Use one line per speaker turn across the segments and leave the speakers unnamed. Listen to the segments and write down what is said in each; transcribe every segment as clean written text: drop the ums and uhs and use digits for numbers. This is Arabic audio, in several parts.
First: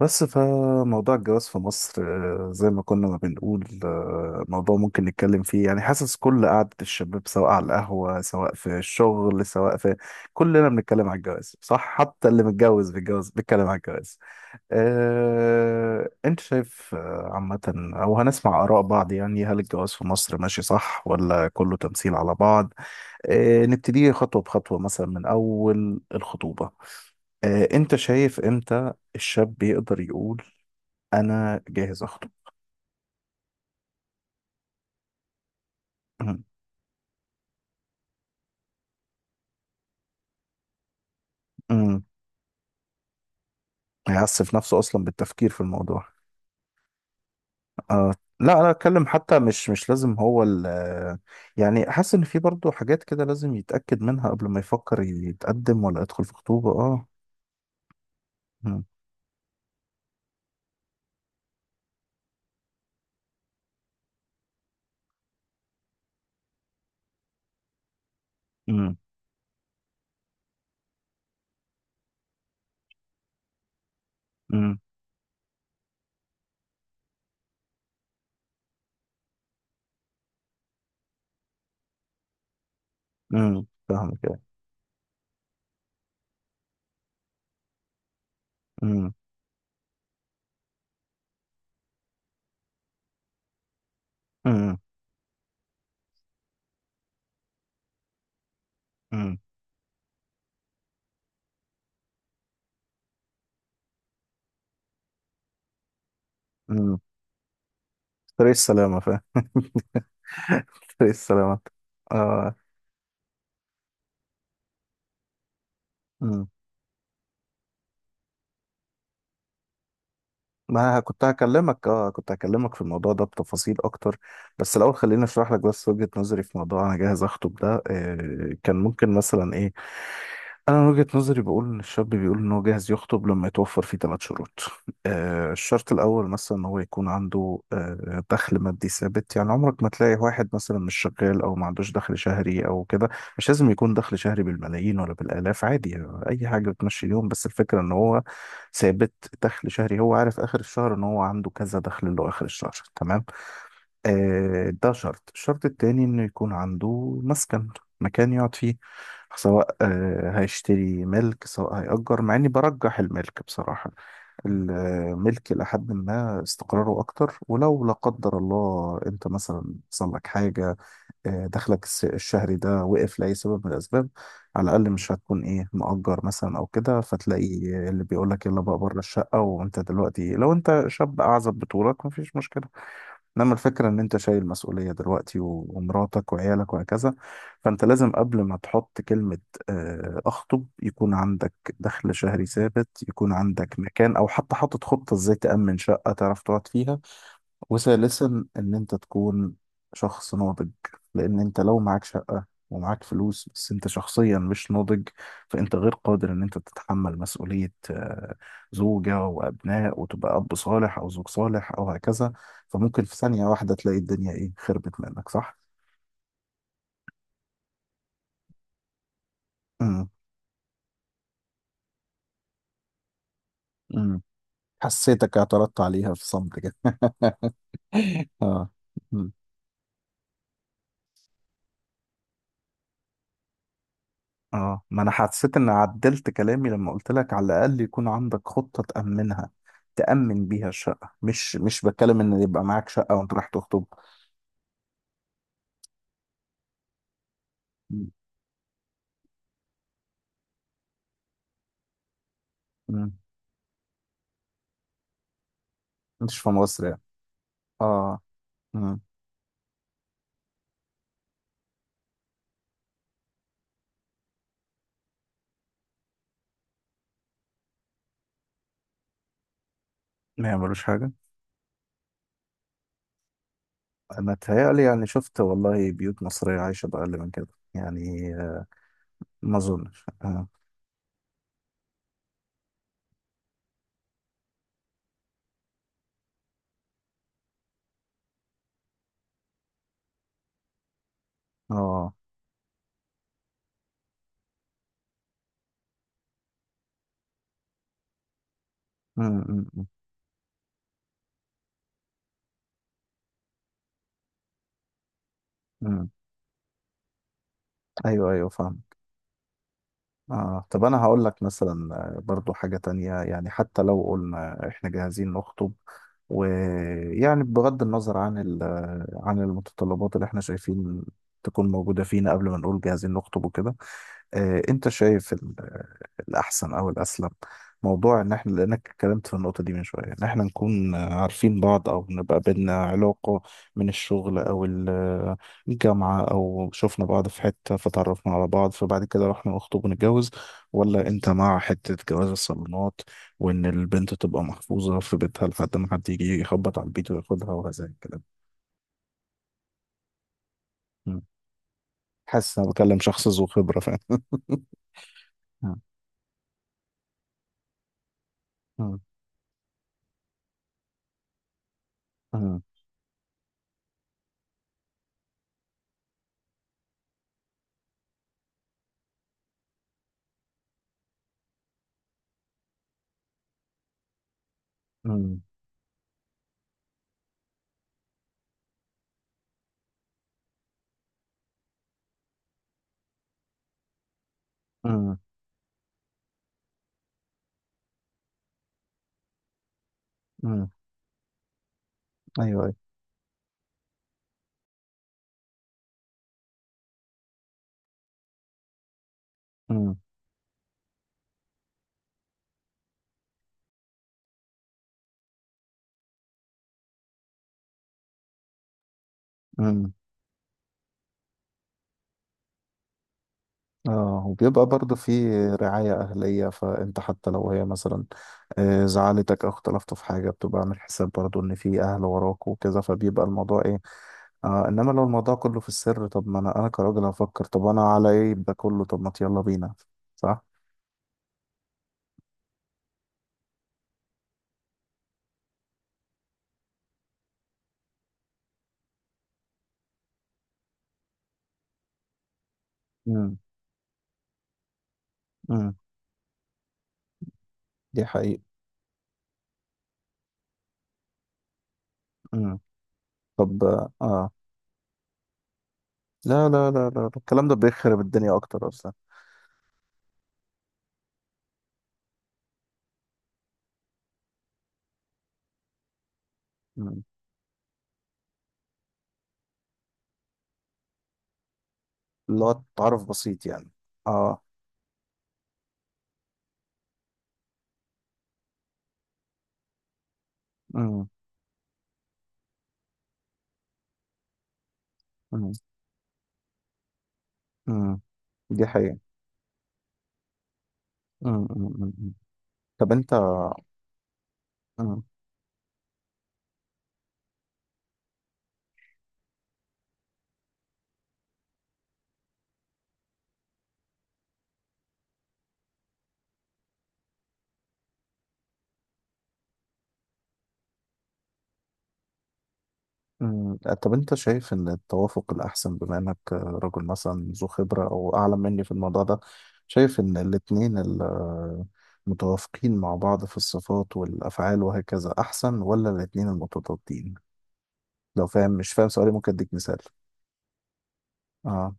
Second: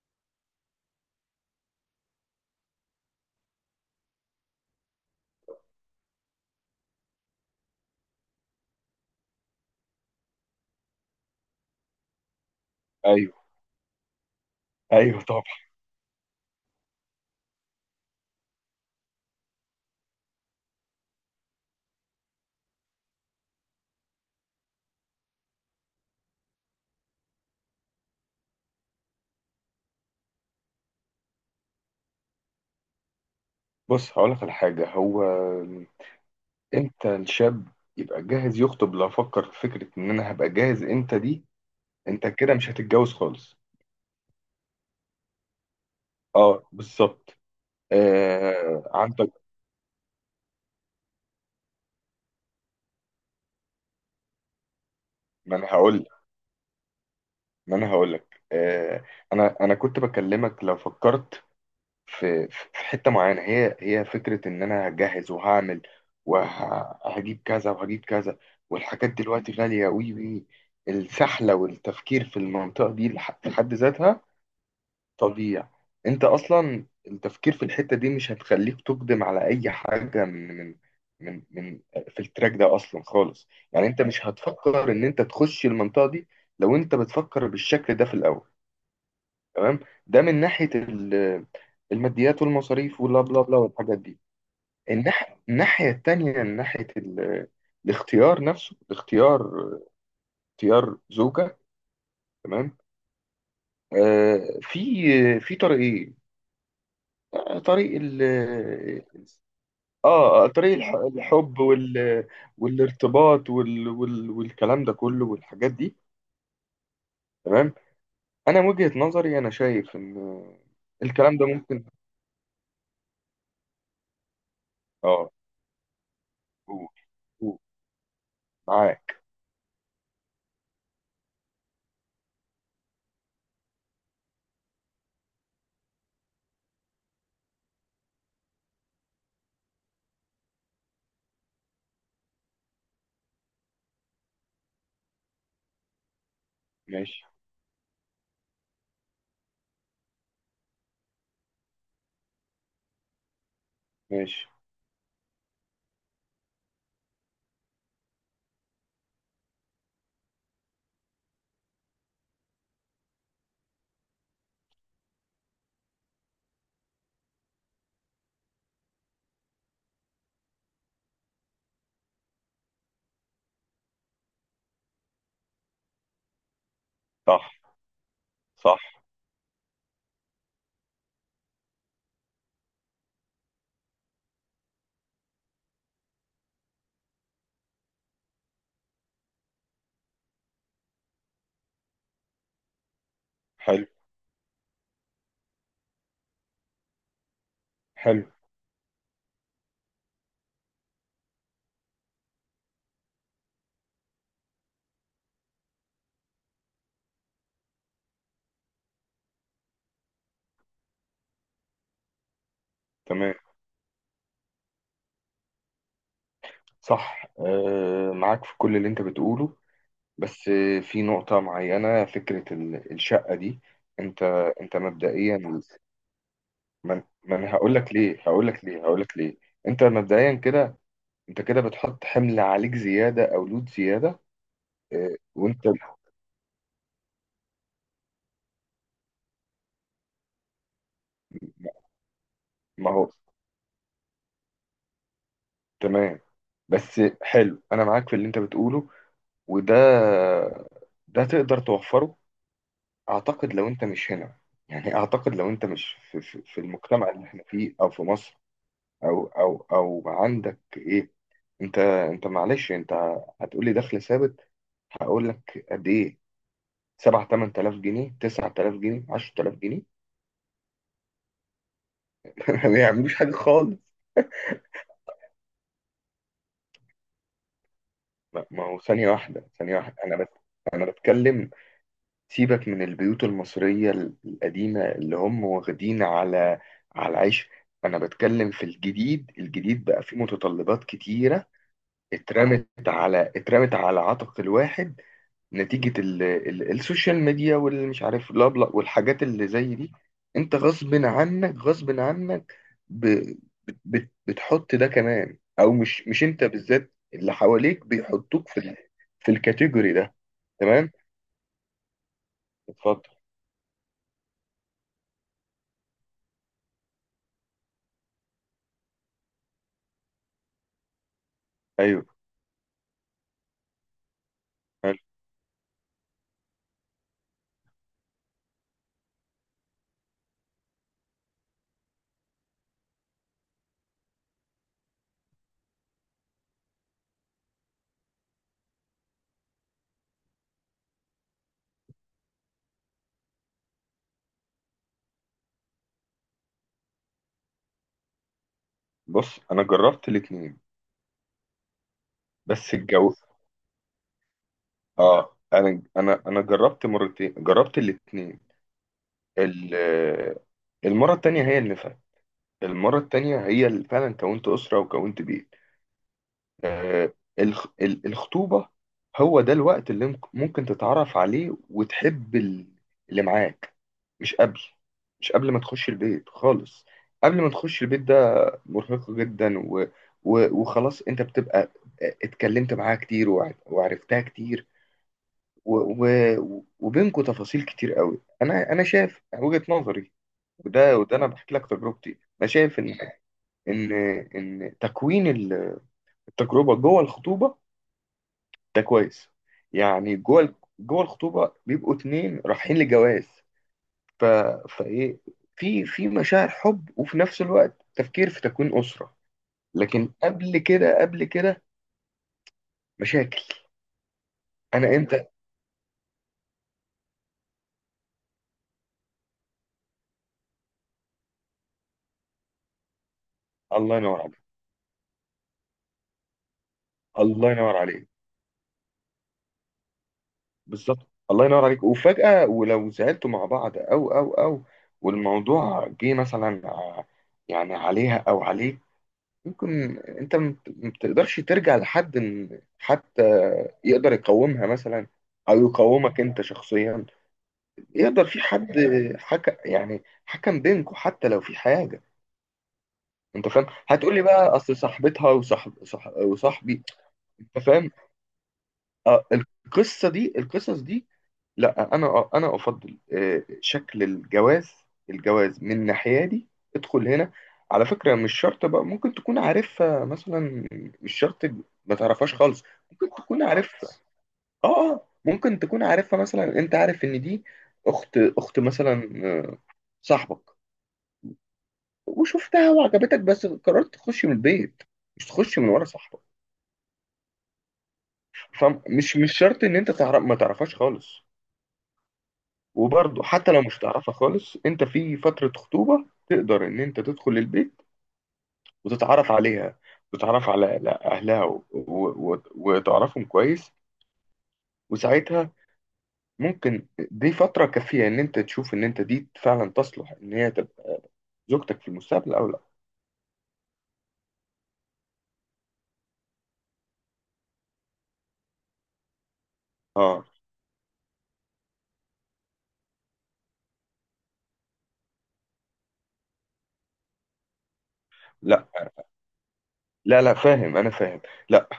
بس فموضوع الجواز في مصر زي ما كنا ما بنقول موضوع ممكن نتكلم فيه. يعني حاسس كل قعدة الشباب سواء على القهوة سواء في الشغل سواء في كلنا بنتكلم على الجواز، صح؟ حتى اللي متجوز بيتجوز
ايوه،
بيتكلم على الجواز.
ايوه، طبعا.
انت شايف عامة، او هنسمع آراء بعض؟ يعني هل الجواز في مصر ماشي صح، ولا كله تمثيل على بعض؟ نبتدي خطوة بخطوة، مثلا من أول الخطوبة. انت شايف امتى الشاب يقدر يقول انا جاهز اخطب؟
بص، هقول لك على حاجه. هو
أمم.
انت الشاب يبقى جاهز يخطب لو فكر في فكره ان انا هبقى جاهز امتى دي،
أمم.
انت كده مش هتتجوز خالص.
هيعسف نفسه اصلا بالتفكير في الموضوع.
اه، بالظبط.
آه. لا انا اتكلم،
عندك.
حتى مش لازم هو ال... يعني حاسس ان في برضه حاجات كده لازم يتاكد منها قبل ما يفكر
ما انا
يتقدم ولا
هقول
يدخل في خطوبه. اه.
ما انا هقول لك،
أمم.
انا كنت بكلمك لو فكرت في حتة معينة، هي فكرة إن أنا هجهز وهعمل وهجيب كذا وهجيب كذا.
أمم.
والحاجات دلوقتي غالية، وي وي، السحلة والتفكير في المنطقة دي في حد ذاتها
أمم.
تضييع. أنت أصلا التفكير في الحتة دي مش هتخليك تقدم على أي حاجة من من من من في التراك ده أصلا خالص.
أمم.
يعني أنت
فاهم
مش
كده.
هتفكر إن أنت تخش المنطقة دي لو أنت بتفكر بالشكل ده في الأول.
أمم.
تمام. ده من ناحيه الماديات والمصاريف واللا بلا بلا والحاجات دي.
أمم.
الناحيه التانيه من ناحيه الاختيار نفسه،
أمم.
الاختيار، اختيار زوجه. تمام. آه في في طريقين.
أمم.
آه، طريق ال
طريق السلامه، فاهم.
اه آه، طريق
طريق
الحب
السلامه. اه.
والارتباط، والكلام ده كله والحاجات دي.
مم.
تمام. انا من وجهة نظري، انا شايف ان
ما كنت
الكلام ده ممكن.
هكلمك، كنت هكلمك في الموضوع ده بتفاصيل اكتر. بس الاول خليني
اه،
اشرح لك بس وجهة نظري في موضوع
قول،
انا جاهز اخطب
قول،
ده. كان ممكن
معاك.
مثلا ايه؟ انا من وجهة نظري بقول ان الشاب بيقول ان هو جاهز يخطب لما يتوفر فيه ثلاث شروط. آه، الشرط الاول مثلا ان هو يكون عنده دخل مادي ثابت. يعني عمرك ما تلاقي واحد مثلا مش شغال او ما عندوش دخل شهري او كده. مش لازم يكون دخل شهري بالملايين ولا بالالاف، عادي، يعني اي حاجة بتمشي
ماشي،
اليوم، بس الفكرة ان هو ثابت. دخل شهري هو عارف اخر الشهر ان هو عنده كذا دخل له اخر الشهر، تمام.
ماشي.
ده شرط. الشرط التاني انه يكون عنده مسكن، مكان يقعد فيه. سواء هيشتري ملك سواء هيأجر، مع اني برجح الملك بصراحة. الملك لحد ما استقراره اكتر. ولو لا قدر الله انت مثلا حصل لك حاجة، دخلك الشهري ده وقف لأي سبب من الاسباب، على الاقل مش هتكون ايه مؤجر مثلا او كده، فتلاقي
صح،
اللي بيقول لك يلا بقى
صح.
بره الشقة. وانت دلوقتي لو انت شاب اعزب بطولك مفيش مشكلة، انما الفكره ان انت شايل مسؤوليه دلوقتي ومراتك وعيالك وهكذا. فانت لازم قبل ما تحط كلمه اخطب يكون عندك دخل شهري ثابت، يكون عندك
حلو،
مكان، او حتى حاطط خطه ازاي تامن شقه تعرف تقعد فيها.
حلو.
وثالثا ان انت تكون شخص ناضج. لان انت لو معاك شقة ومعاك فلوس بس انت شخصيا مش ناضج، فانت غير قادر ان انت تتحمل مسؤولية زوجة وابناء، وتبقى اب صالح او زوج صالح او هكذا. فممكن في
تمام.
ثانية واحدة تلاقي الدنيا ايه خربت منك، صح؟
صح، معاك في كل اللي انت بتقوله.
امم.
بس في نقطة معينة، فكرة الشقة دي،
امم.
انت انت
حسيتك
مبدئيا.
اعترضت عليها في صمت كده.
من من هقول لك ليه، هقول لك
اه.
ليه، هقول لك
امم.
ليه. انت مبدئيا كده، انت كده بتحط حمل عليك زيادة او لود زيادة.
اه، ما انا
آه،
حسيت
وانت
ان عدلت كلامي لما قلت لك على الاقل يكون عندك خطة تأمنها، تأمن بيها الشقة. مش بتكلم ان يبقى معاك
ما هو
شقة وانت رايح تخطب.
تمام. بس، حلو. انا معاك
م-
في اللي انت بتقوله. وده تقدر توفره.
م.
أعتقد لو أنت مش هنا، يعني أعتقد لو أنت مش في,
مش
في,
في
في
مصر يعني.
المجتمع اللي إحنا فيه، أو في
اه.
مصر.
م.
أو أو أو عندك إيه. أنت أنت معلش، أنت هتقولي دخل ثابت. هقول لك قد إيه. 7 8000 جنيه، 9000 جنيه، 10000 جنيه.
ما يعملوش حاجة.
ما بيعملوش حاجة خالص.
انا اتهيألي يعني، شفت والله بيوت مصرية عايشة بأقل من كده. يعني
ما هو، ثانية واحدة،
ما
ثانية واحدة،
اظنش. اه.
أنا بتكلم. سيبك من البيوت المصرية القديمة اللي هم واخدين على العيش. أنا بتكلم في الجديد. الجديد بقى فيه متطلبات كتيرة
اه.
اترمت على عاتق الواحد نتيجة السوشيال ميديا والمش عارف لا بلا
م-
والحاجات اللي
م-
زي
م-
دي. انت غصب عنك، غصب عنك، ب... بتحط ده كمان، او
م.
مش انت بالذات، اللي حواليك
ايوه ايوه،
بيحطوك
فاهم.
في الكاتيجوري ده.
آه. طب
تمام.
أنا هقول لك مثلا برضو حاجة
اتفضل.
تانية. يعني حتى لو قلنا إحنا جاهزين نخطب، ويعني بغض النظر عن عن المتطلبات اللي إحنا شايفين تكون موجودة
ايوه،
فينا قبل ما نقول جاهزين نخطب وكده، انت
حلو.
شايف الاحسن او الاسلم، موضوع ان احنا، لانك اتكلمت في النقطه دي من شويه، ان احنا نكون عارفين بعض او نبقى بينا علاقه من الشغل او الجامعه او شفنا بعض في حته فتعرفنا على بعض، فبعد كده رحنا نخطب ونتجوز؟ ولا انت مع حته جواز الصالونات، وان البنت تبقى محفوظه في بيتها لحد ما حد يجي يخبط على البيت وياخدها وهذا الكلام؟
بص، انا جربت الاتنين.
مم. حاسس ان انا
بس
بكلم
الجو
شخص ذو خبره، فاهم.
اه انا جربت مرتين، جربت الاتنين.
مم. مم.
ال- المرة التانية هي اللي المرة التانية هي اللي فعلا كونت أسرة وكونت بيت. آه، الخطوبة هو ده الوقت اللي ممكن تتعرف عليه وتحب اللي معاك. مش قبل مش
مم.
قبل ما تخش البيت خالص. قبل ما تخش البيت ده مرهقة جدا. وخلاص، انت بتبقى، اتكلمت معاها كتير وعرفتها كتير،
مم.
و... وبينكوا تفاصيل كتير قوي. انا شايف وجهة نظري.
امم.
وده انا بحكي لك تجربتي. انا
ايوه ايوه.
شايف ان ان تكوين التجربه جوه الخطوبه ده كويس.
امم.
يعني جوه الخطوبه بيبقوا اتنين رايحين لجواز. ف... فايه في مشاعر حب وفي نفس الوقت تفكير في تكوين اسره.
امم.
لكن قبل كده، قبل كده، مشاكل.
اه. وبيبقى برضه
انا انت
في رعاية أهلية، فأنت حتى لو هي مثلا زعلتك أو اختلفتوا في حاجة، بتبقى عامل حساب برضه إن في أهل وراك وكذا، فبيبقى الموضوع إيه.
الله ينور عليك،
آه، إنما لو الموضوع كله في السر، طب ما أنا كراجل هفكر،
الله
طب
ينور
أنا
عليك.
على إيه ده كله؟ طب ما يلا بينا، صح؟
بالظبط، الله ينور عليك. وفجأة، ولو زعلتوا مع بعض او او او والموضوع جه مثلا يعني عليها او عليك، ممكن انت ما بتقدرش ترجع لحد، إن حتى
امم.
يقدر يقومها مثلا، او
امم.
يقومك انت شخصيا.
دي
يقدر في
حقيقة.
حد حكم، يعني حكم بينكم حتى لو في حاجه.
امم.
انت
طب.
فاهم، هتقول لي
آه.
بقى اصل صاحبتها
لا لا
وصاحبي.
لا لا، الكلام ده
انت فاهم.
بيخرب الدنيا أكتر أصلا.
آه، القصه دي، القصص دي. لا، انا افضل شكل الجواز. الجواز من ناحيتي،
امم.
ادخل هنا. على فكره، مش شرط بقى، ممكن تكون عارفها مثلا، مش شرط، ما تعرفهاش
اللي هو
خالص.
تعرف
ممكن تكون
بسيط يعني.
عارفها
اه.
ممكن تكون عارفها مثلا، انت عارف ان دي اخت مثلا صاحبك،
امم.
وشفتها وعجبتك، بس قررت تخش من البيت، مش تخش من ورا صاحبك.
امم. دي حقيقة.
فمش مش شرط ان انت تعرف، ما تعرفهاش خالص.
امم. امم. أمم. طب انت.
وبرضه، حتى لو مش تعرفها خالص، انت
امم.
في فترة خطوبة تقدر ان انت تدخل البيت وتتعرف عليها، وتتعرف على اهلها، وتعرفهم كويس. وساعتها، ممكن دي فترة كافية ان انت تشوف ان انت دي فعلا تصلح ان هي تبقى زوجتك في المستقبل او لا.
أمم. طب، انت شايف ان التوافق الاحسن، بما انك رجل مثلا ذو خبرة او اعلم مني في الموضوع ده، شايف ان
اه.
الاتنين متوافقين مع بعض في الصفات والافعال وهكذا احسن، ولا الاتنين المتضادين؟ لو فاهم
لا،
مش فاهم سؤالي ممكن اديك مثال.
لا، لا، فاهم. انا فاهم. لا،
اه.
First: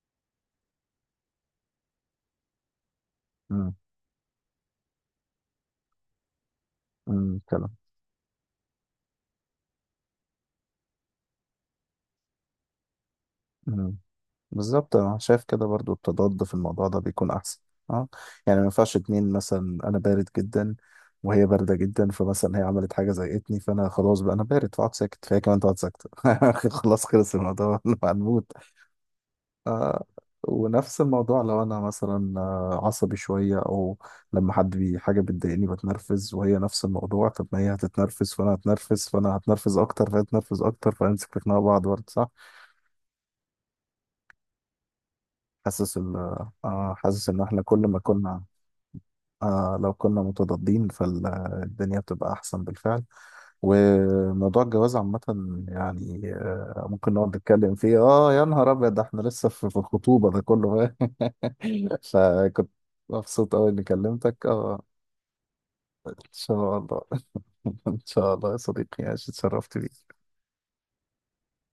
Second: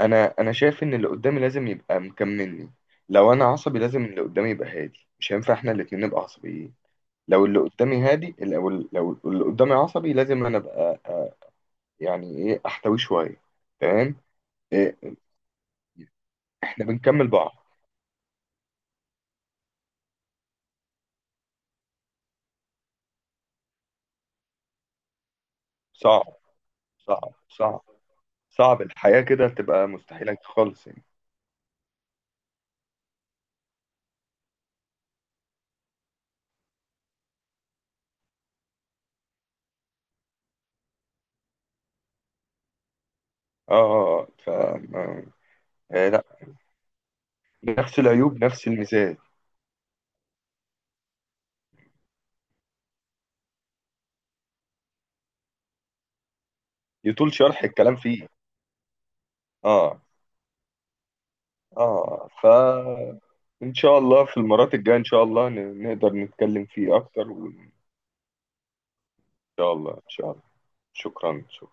انا شايف ان اللي قدامي لازم يبقى مكملني. لو انا
امم.
عصبي، لازم اللي قدامي يبقى هادي. مش هينفع احنا الاتنين نبقى عصبيين.
امم.
لو اللي قدامي عصبي، لازم انا ابقى يعني ايه، احتويه شويه.
كلام.
تمام.
بالظبط،
إيه،
انا شايف كده برضو التضاد في
احنا
الموضوع ده
بنكمل
بيكون
بعض.
احسن. اه. يعني ما ينفعش اتنين مثلا انا بارد جدا وهي بارده جدا، فمثلا هي عملت حاجه زهقتني فانا خلاص، بقى انا بارد فاقعد ساكت، فهي كمان تقعد ساكته.
صعب،
خلاص،
صعب،
خلص الموضوع.
صعب،
انا هنموت.
صعب. الحياه كده تبقى
آه.
مستحيله خالص
ونفس
يعني.
الموضوع لو انا مثلا عصبي شويه، او لما حد بي حاجه بتضايقني بتنرفز، وهي نفس الموضوع، طب ما هي هتتنرفز فانا هتنرفز، فانا هتنرفز اكتر، فهي هتنرفز اكتر، فهنمسك في خناقه بعض برضه، صح؟
اه، اه. آه، ف آه،
حاسس
آه،
ال
لا،
آه، حاسس ان احنا كل ما
نفس
كنا...
العيوب، نفس الميزات.
آه، لو كنا متضادين فالدنيا بتبقى أحسن بالفعل. وموضوع الجواز عامة، يعني آه ممكن
يطول
نقعد
شرح
نتكلم
الكلام
فيه،
فيه.
آه يا نهار أبيض ده، إحنا لسه في
اه،
الخطوبة ده كله.
اه.
فكنت مبسوط أوي
ان
إني
شاء الله في
كلمتك.
المرات
آه.
الجايه، ان شاء الله
إن
نقدر نتكلم
شاء
فيه
الله.
اكتر، وان
إن شاء الله يا صديقي عايش،
شاء
اتشرفت
الله، ان
بيك.
شاء الله. شكرا، شكرا.